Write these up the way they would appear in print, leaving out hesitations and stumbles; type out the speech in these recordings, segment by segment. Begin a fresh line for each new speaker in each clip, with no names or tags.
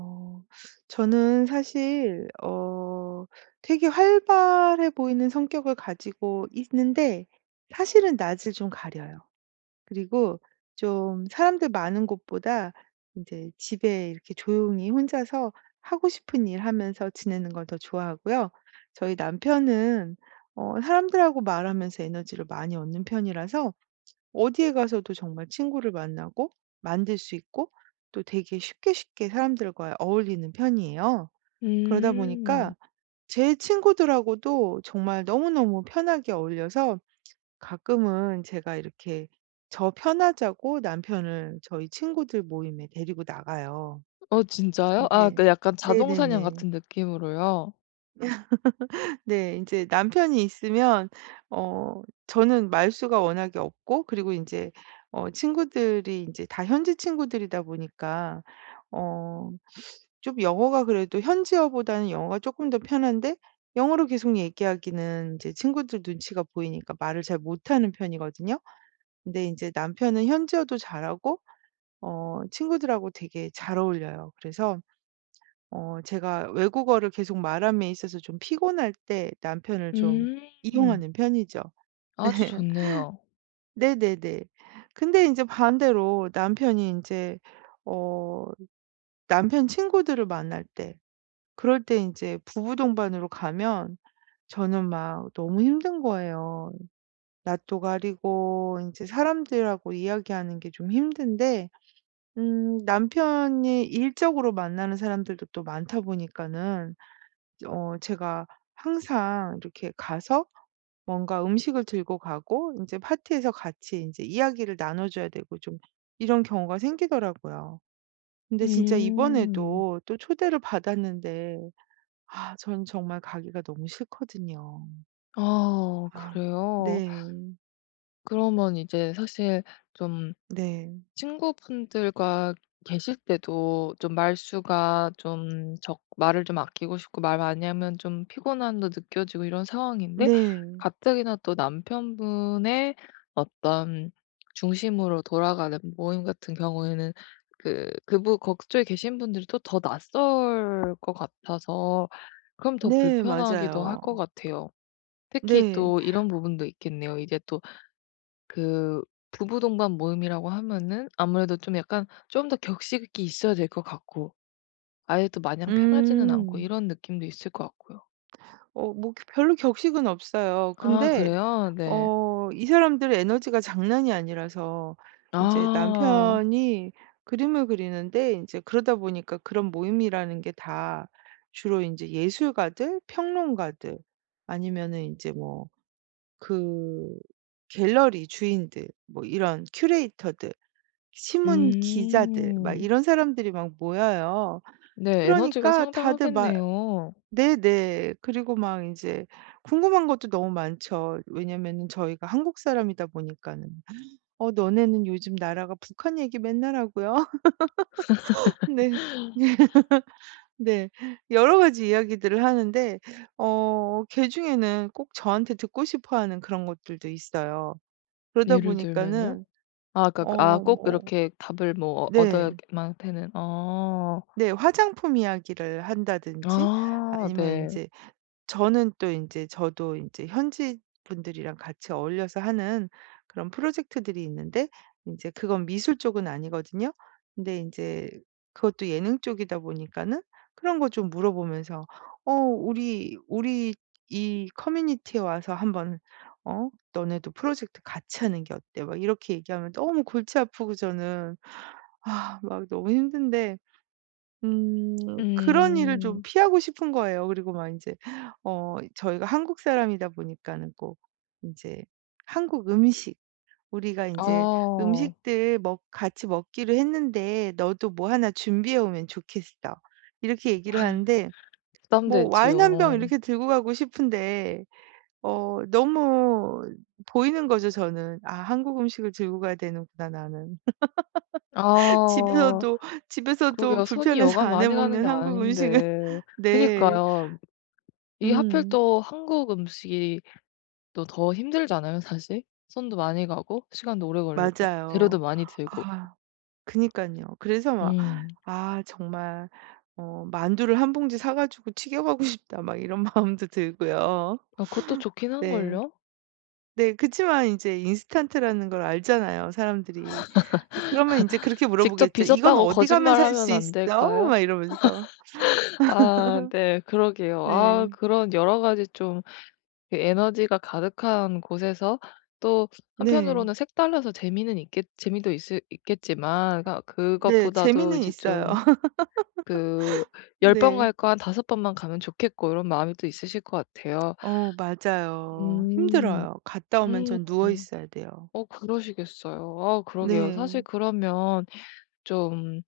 어 저는 사실 되게 활발해 보이는 성격을 가지고 있는데 사실은 낯을 좀 가려요. 그리고 좀 사람들 많은 곳보다 이제 집에 이렇게 조용히 혼자서 하고 싶은 일 하면서 지내는 걸 더 좋아하고요. 저희 남편은 사람들하고 말하면서 에너지를 많이 얻는 편이라서 어디에 가서도 정말 친구를 만나고 만들 수 있고 또 되게 쉽게 쉽게 사람들과 어울리는 편이에요. 그러다
음.
보니까 제 친구들하고도 정말 너무너무 편하게 어울려서 가끔은 제가 이렇게 저 편하자고 남편을 저희 친구들 모임에 데리고 나가요.
어 진짜요? 아,
네,
그 약간 자동 사냥
네네네.
같은 느낌으로요?
네. 인제 남편이 있으면 저는 말수가 워낙에 없고 그리고 인제 친구들이 인제 다 현지 친구들이다 보니까 어 좀 영어가 그래도 현지어보다는 영어가 쪼끔 더 편한데 영어로 계속 얘기하기는 이제 친구들 눈치가 보이니까 말을 잘 못하는 편이거든요. 근데 인제 남편은 현지어도 잘하고 친구들하고 되게 잘 어울려요. 그래서 제가 외국어를 계속 말함에 있어서 좀 피곤할 때 남편을 좀
음.
이용하는 편이죠.
아주 좋네요.
네. 네네 근데 이제 반대로 남편이 이제 어 남편 친구들을 만날 때 그럴 때 이제 부부 동반으로 가면 저는 막 너무 힘든 거예요. 낯도 가리고 이제 사람들하고 이야기하는 게 좀 힘든데 남편이 일적으로 만나는 사람들도 또 많다 보니까는 제가 항상 이렇게 가서 뭔가 음식을 들고 가고 이제 파티에서 같이 이제 이야기를 나눠 줘야 되고 좀 이런 경우가 생기더라고요. 근데 진짜
음.
이번에도 또 초대를 받았는데 아 전 정말 가기가 너무 싫거든요.
아
아
그래요?
네.
그러면 이제 사실 좀
네.
친구분들과 계실 때도 좀 말수가 좀 적 말을 좀 아끼고 싶고, 말 많이 하면 좀 피곤함도 느껴지고 이런 상황인데,
네.
가뜩이나 또 남편분의 어떤 중심으로 돌아가는 모임 같은 경우에는, 그 그분 그쪽에 계신 분들이 또 더 낯설 것 같아서 그럼 더
네
불편하기도 할
맞아요.
것 같아요. 특히
네.
또 이런 부분도 있겠네요. 이제 또 그 부부 동반 모임이라고 하면은 아무래도 좀 약간 좀 더 격식이 있어야 될 것 같고, 아예 또 마냥 편하지는 않고
음.
이런 느낌도 있을 것 같고요.
뭐 그 별로 격식은 없어요.
아
근데
그래요? 네.
이 사람들의 에너지가 장난이 아니라서 이제
아.
남편이 그림을 그리는데 이제 그러다 보니까 그런 모임이라는 게 다 주로 이제 예술가들, 평론가들 아니면은 이제 뭐 그 갤러리 주인들 뭐 이런 큐레이터들, 신문 기자들 막
음.
이런 사람들이 막 모여요.
네. 에너지가
그러니까 다들 막
상당하겠네요.
네네. 그리고 막 이제 궁금한 것도 너무 많죠. 왜냐면은 저희가 한국 사람이다 보니까는. "어 너네는 요즘 나라가 북한 얘기 맨날 하고요." 네. 네. 여러 가지 이야기들을 하는데 그중에는 꼭 저한테 듣고 싶어 하는 그런 것들도 있어요. 그러다
예를 들면요?
보니까는
아까 꼭
뭐
이렇게 답을 뭐
네.
얻어야만 되는 아.
네. 화장품 이야기를 한다든지
아
아니면 이
네.
제 저는 또 인제 저도 인제 현지 분들이랑 같이 어울려서 하는 그런 프로젝트들이 있는데 인제 그건 미술 쪽은 아니거든요. 근데 인제 그것도 예능 쪽이다 보니까는 그런 거 좀 물어보면서 우리 이 커뮤니티에 와서 한번 너네도 프로젝트 같이 하는 게 어때?" 막 이렇게 얘기하면 너무 골치 아프고 저는 아 막 너무 힘든데 음 그런 일을 좀
음.
피하고 싶은 거예요. 그리고 막 이제 저희가 한국 사람이다 보니까는 꼭 이제 한국 음식 우리가 이제
아
"음식들 먹 같이 먹기로 했는데 너도 뭐 하나 준비해 오면 좋겠어." 이렇게 얘기를 하는데 뭐 와인
부담되지요.
한 병 이렇게 들고 가고 싶은데 너무 보이는 거죠 저는. '아 한국 음식을 들고 가야 되는구나 나는.'
아.
집에서도 집에서도
그러게요. 손이
불편해서
여간
안 해
많이 가는
먹는
게
한국 음식을.
아닌데.
네.
그니까요. 이게 하필
음.
또 한국 음식이 또 더 힘들잖아요, 사실. 손도 많이 가고 시간도 오래 걸리고 재료도
맞아요.
많이 들고.
아 그니깐요. 그래서 막
음.
'아 정말 만두를 한 봉지 사 가지고 튀겨가고 싶다.' 막 이런 마음도 들고요.
아 그것도 좋긴
네.
한걸요?
네 그치만 이제 인스턴트라는 걸 알잖아요, 사람들이. 그러면 이제 그렇게
직접
물어보겠죠. "이건
빚었다고
어디 가면 살 수
거짓말하면 안
있어?" 막
될까요?
이러면서.
아 네. 그러게요. 아
네.
그런 여러 가지 좀그 에너지가 가득한 곳에서, 또
네.
한편으로는 색달라서 재미는 있겠 재미도 있을 있겠지만, 그
네.
그것보다도
재미는
이제
있어요.
좀 그 '10 번
네.
갈 거 한 5 번만 가면 좋겠고.' 이런 마음이 또 있으실 것 같아요.
어 맞아요.
음.
힘들어요. 갔다 오면
음.
전 누워
음.
있어야 돼요.
어 그러시겠어요. 아 그러게요. 사실
네.
그러면, 좀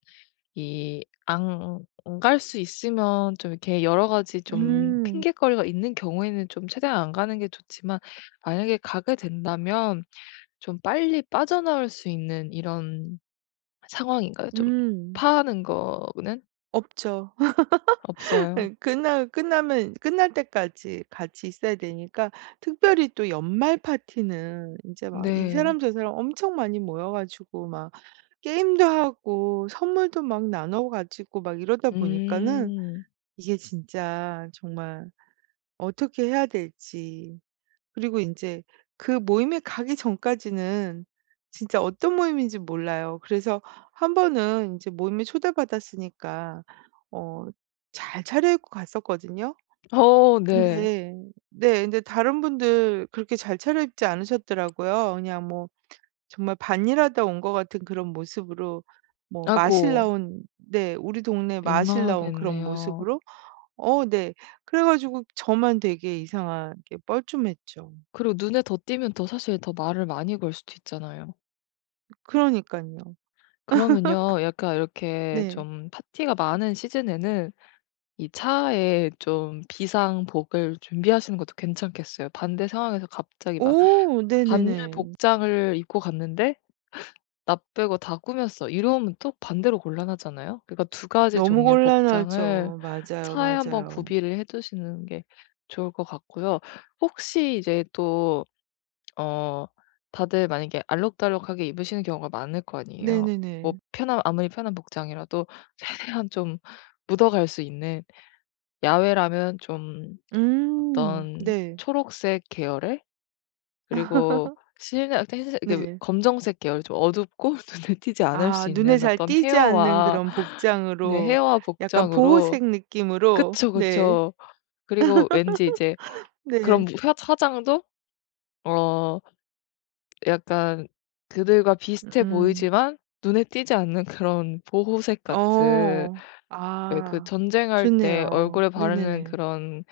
이 안 갈 수 있으면 좀 이렇게 여러 가지 좀
음.
핑곗거리가 있는 경우에는 좀 최대한 안 가는 게 좋지만, 만약에 가게 된다면 좀 빨리 빠져나올 수 있는 이런 상황인가요? 좀
음.
파하는 거는
없죠.
없어요?
끝나면 끝날 때까지 같이 있어야 되니까 특별히 또 연말 파티는 이제 막 이
네.
사람 저 사람 엄청 많이 모여 가지고 막 게임도 하고 선물도 막 나눠 가지고 막 이러다 보니까는
음.
이게 진짜 정말 어떻게 해야 될지. 그리고 인제 그 모임에 가기 전까지는 진짜 어떤 모임인지 몰라요. 그래서 한 번은 인제 모임에 초대받았으니까 어 잘 차려입고 갔었거든요.
어 네.
근데. 네. 근데 다른 분들 그렇게 잘 차려입지 않으셨더라고요. 그냥 뭐 정말 반일하다 온 것 같은 그런 모습으로, 뭐
아이고
마실 나온, 네, 우리 동네 마실 나온 그런
민망하겠네요.
모습으로. 네. 그래 가지고 저만 되게 이상하게 뻘쭘했죠.
그리고 눈에 더 띄면 더, 사실 더 말을 많이 걸 수도 있잖아요.
그러니깐요.
그러면요, 약간 이렇게
네.
좀 파티가 많은 시즌에는 이 차에 좀 비상복을 준비하시는 것도 괜찮겠어요. 반대 상황에서 갑자기 막
오,
반일
네네네.
복장을 입고 갔는데 "나 빼고 다 꾸몄어." 이러면 또 반대로 곤란하잖아요. 그러니까 두 가지
너무
종류의 복장을
곤란하죠. 맞아요,
차에 한번
맞아요.
구비를 해 두시는 게 좋을 것 같고요. 혹시 이제 또 어 다들 만약에 알록달록하게 입으시는 경우가 많을 거 아니에요. 뭐
네네네.
편한 아무리 편한 복장이라도 최대한 좀 묻어갈 수 있는, 야외라면 좀
음.
어떤
네.
초록색 계열의, 그리고 실내, 흰색, 이게
네.
검정색 계열 좀 어둡고 눈에 띄지 않을
아,
수
눈에
있는
잘
어떤
띄지 않는
헤어와,
그런
네,
복장으로.
헤어와
약간
복장으로.
보호색 느낌으로.
그쵸,
네.
그쵸. 그리고 왠지 이제
네.
그런 화 화장도 어 약간 그들과 비슷해
음.
보이지만 눈에 띄지 않는 그런 보호색 같은,
어.
왜 그
아,
전쟁할 때
좋네요.
얼굴에 바르는
네네네.
그런,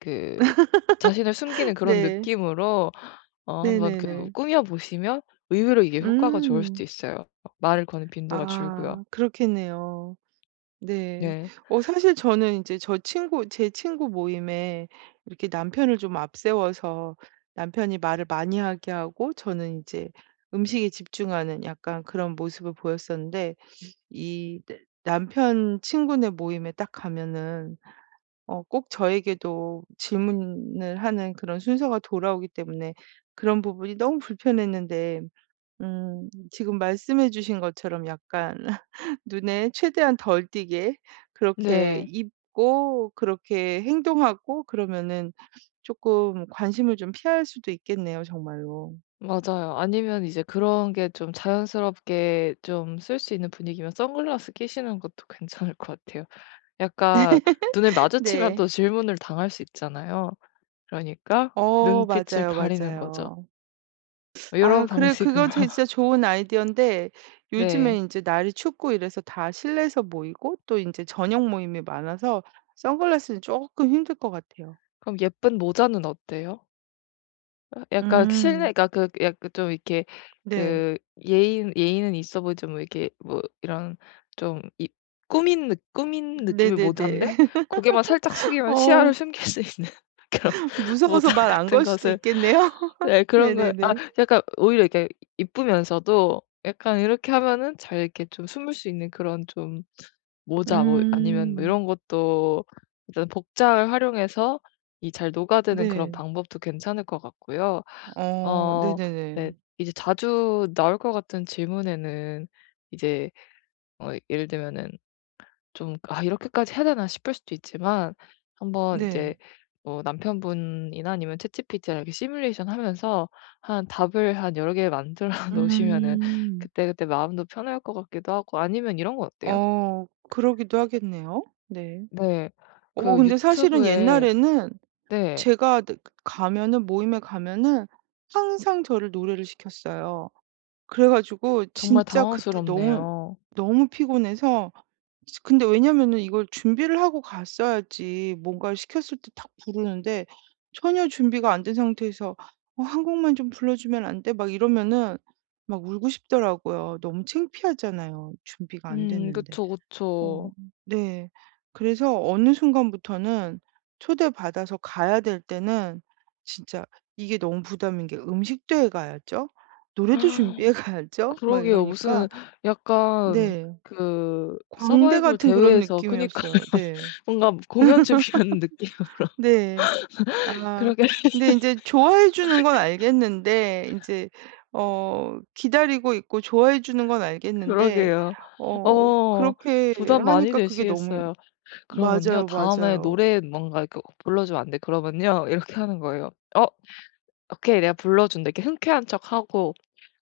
그 자신을 숨기는 그런
네.
느낌으로 한번 그
네네네.
꾸며 보시면, 의외로 이게 효과가 좋을 수도
음.
있어요. 말을 거는 빈도가 줄고요.
아 그렇겠네요. 네.
네.
사실 저는 이제 저 친구 제 친구 모임에 이렇게 남편을 좀 앞세워서 남편이 말을 많이 하게 하고 저는 이제 음식에 집중하는 약간 그런 모습을 보였었는데, 이 내 남편 친구네 모임에 딱 가면은 꼭 저에게도 질문을 하는 그런 순서가 돌아오기 때문에 그런 부분이 너무 불편했는데, 지금 말씀해 주신 것처럼 약간 눈에 최대한 덜 띄게 그렇게
네.
입고 그렇게 행동하고 그러면은 조금 관심을 좀 피할 수도 있겠네요 정말로.
맞아요. 아니면 이제 그런 게 좀 자연스럽게 좀 쓸 수 있는 분위기면 선글라스 끼시는 것도 괜찮을 것 같아요. 약간 눈을 마주치면 또
네.
질문을 당할 수 있잖아요. 그러니까 눈빛을
맞아요,
가리는 거죠.
맞아요. 아
요런
그래,
방식으로.
그거 되 진짜 좋은 아이디어인데 요즘에
네.
이제 날이 춥고 이래서 다 실내에서 모이고 또 이제 저녁 모임이 많아서 선글라스는 조금 힘들 것 같아요.
그럼 예쁜 모자는 어때요? 약간
음.
실내가 그 약간 좀 이렇게,
네.
그 예의는 있어 보이지, 뭐 이렇게 뭐 이런 좀 이 꾸민 느낌이
네네네.
모자인데, 고개만 살짝 숙이면
어
시야를 숨길 수 있는 그런
무서워서
모자
말 안
같은
걸 수도
것을.
있겠네요.
네 그런 걸
네네네.
약간 오히려 이렇게 이쁘면서도 약간 이렇게 하면은 잘 이렇게 좀 숨을 수 있는 그런 좀, 모자 뭐 아니면 뭐
음.
이런 것도, 일단 복장을 활용해서 이 잘 녹아드는 그런
네.
방법도 괜찮을 것 같고요. 어 네.
네네네.
이제 자주 나올 것 같은 질문에는 이제 예를 들면은, 좀 '아 이렇게까지 해야 되나?' 싶을 수도 있지만, 한번
네.
이제 뭐 남편분이나 아니면 챗 G 피 t 랑 이렇게 시뮬레이션 하면서 한 답을 한 여러 개 만들어 놓으시면은,
음.
그때그때 마음도 편할 것 같기도 하고, 아니면 이런 거 어때요?
그러기도 하겠네요. 네.
네. 그
근데 사실은
유튜브에.
옛날에는
네.
제가 느 가면은 모임에 가면은 항상 저를 노래를 시켰어요. 그래 가지고
정말
진짜 그때 너무,
당황스럽네요.
너무 피곤해서. 근데 왜냐면은 이걸 준비를 하고 갔어야지 뭔가를 시켰을 때 딱 부르는데, 전혀 준비가 안 된 상태에서 "어 한 곡만 좀 불러주면 안 돼?" 막 이러면은 막 울고 싶더라고요. 너무 창피하잖아요, 준비가 안 됐는데.
그쵸,
어
그쵸.
네. 그래서 어느 순간부터는 초대받아서 가야 될 때는 진짜 이게 너무 부담인 게, 음식도 해 가야죠, 노래도 준비해 가야죠, 막
그러게요.
이러니까.
무슨 약간
네.
그
광대
서바이벌
같은 그런
대회에서. 그니까요.
느낌이었어요. 네.
뭔가 공연 준비하는 느낌.
네. 아
그러게
근데 인제 좋아해 주는 건 알겠는데, 인제 기다리고 있고 좋아해 주는 건 알겠는데
그러게요. 어
그렇게
부담 많이
하니까 그게 너무.
되시겠어요. 그러면요,
맞아요,
다음에
맞아요.
노래 뭔가 이렇게 불러주면 안 돼 그러면요, 이렇게 하는 거예요. "어 오케이. 내가 불러준다." 이렇게 흔쾌한 척하고,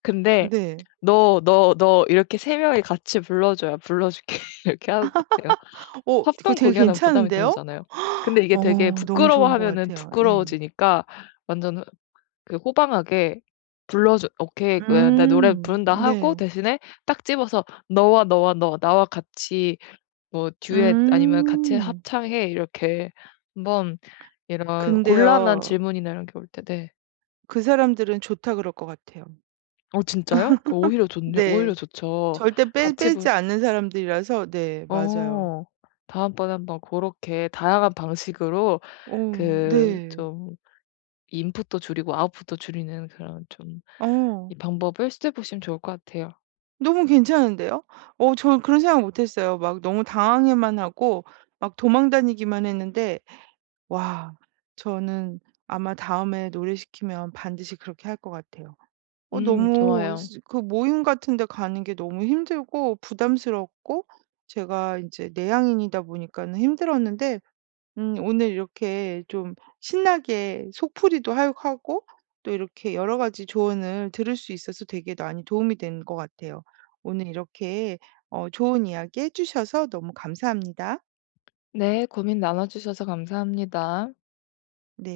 근데
네.
"너, 너, 너." 이렇게 세 명이 같이 불러줘야 불러줄게 이렇게 하는 것 같아요.
그거
합동
되게
공연은 부담이
괜찮은데요?
덜하잖아요. 근데 이게 되게
너무 좋은 것
부끄러워하면은
같아요. 네.
부끄러워지니까, 완전 호 그 호방하게 불러줘, "오케이. 그 나 노래
음.
부른다." 하고,
네.
대신에 딱 집어서 "너와, 너와, 너. 나와 같이 뭐 듀엣 아니면 같이
음.
합창해." 이렇게 한번, 이런 곤란한
근데요,
질문이나 이런 게 올 때. 네.
그 사람들은 좋다 그럴 것 같아요.
어 진짜요? 그럼 오히려 좋네요. 오히려
네.
좋죠.
절대 빼
같이
빼지
불
않는 사람들이라서. 네 맞아요.
어. 다음번에 한번 그렇게 다양한 방식으로, 그
네.
좀 인풋도 줄이고 아웃풋도 줄이는 그런 좀
어
이 방법을 시도해 보시면 좋을 것 같아요.
너무 괜찮은데요? 저 그런 생각 못 했어요. 막 너무 당황해만 하고 막 도망 다니기만 했는데. 와, 저는 아마 다음에 노래시키면 반드시 그렇게 할 것 같아요. 너무
좋아요.
스 그 모임 같은 데 가는 게 너무 힘들고 부담스럽고 제가 이제 내향인이다 보니까는 힘들었는데, 오늘 이렇게 좀 신나게 속풀이도 하고 또 이렇게 여러 가지 조언을 들을 수 있어서 되게 많이 도움이 된 것 같아요. 오늘 이렇게 좋은 이야기 해 주셔서 너무 감사합니다.
네. 고민 나눠 주셔서 감사합니다.
네.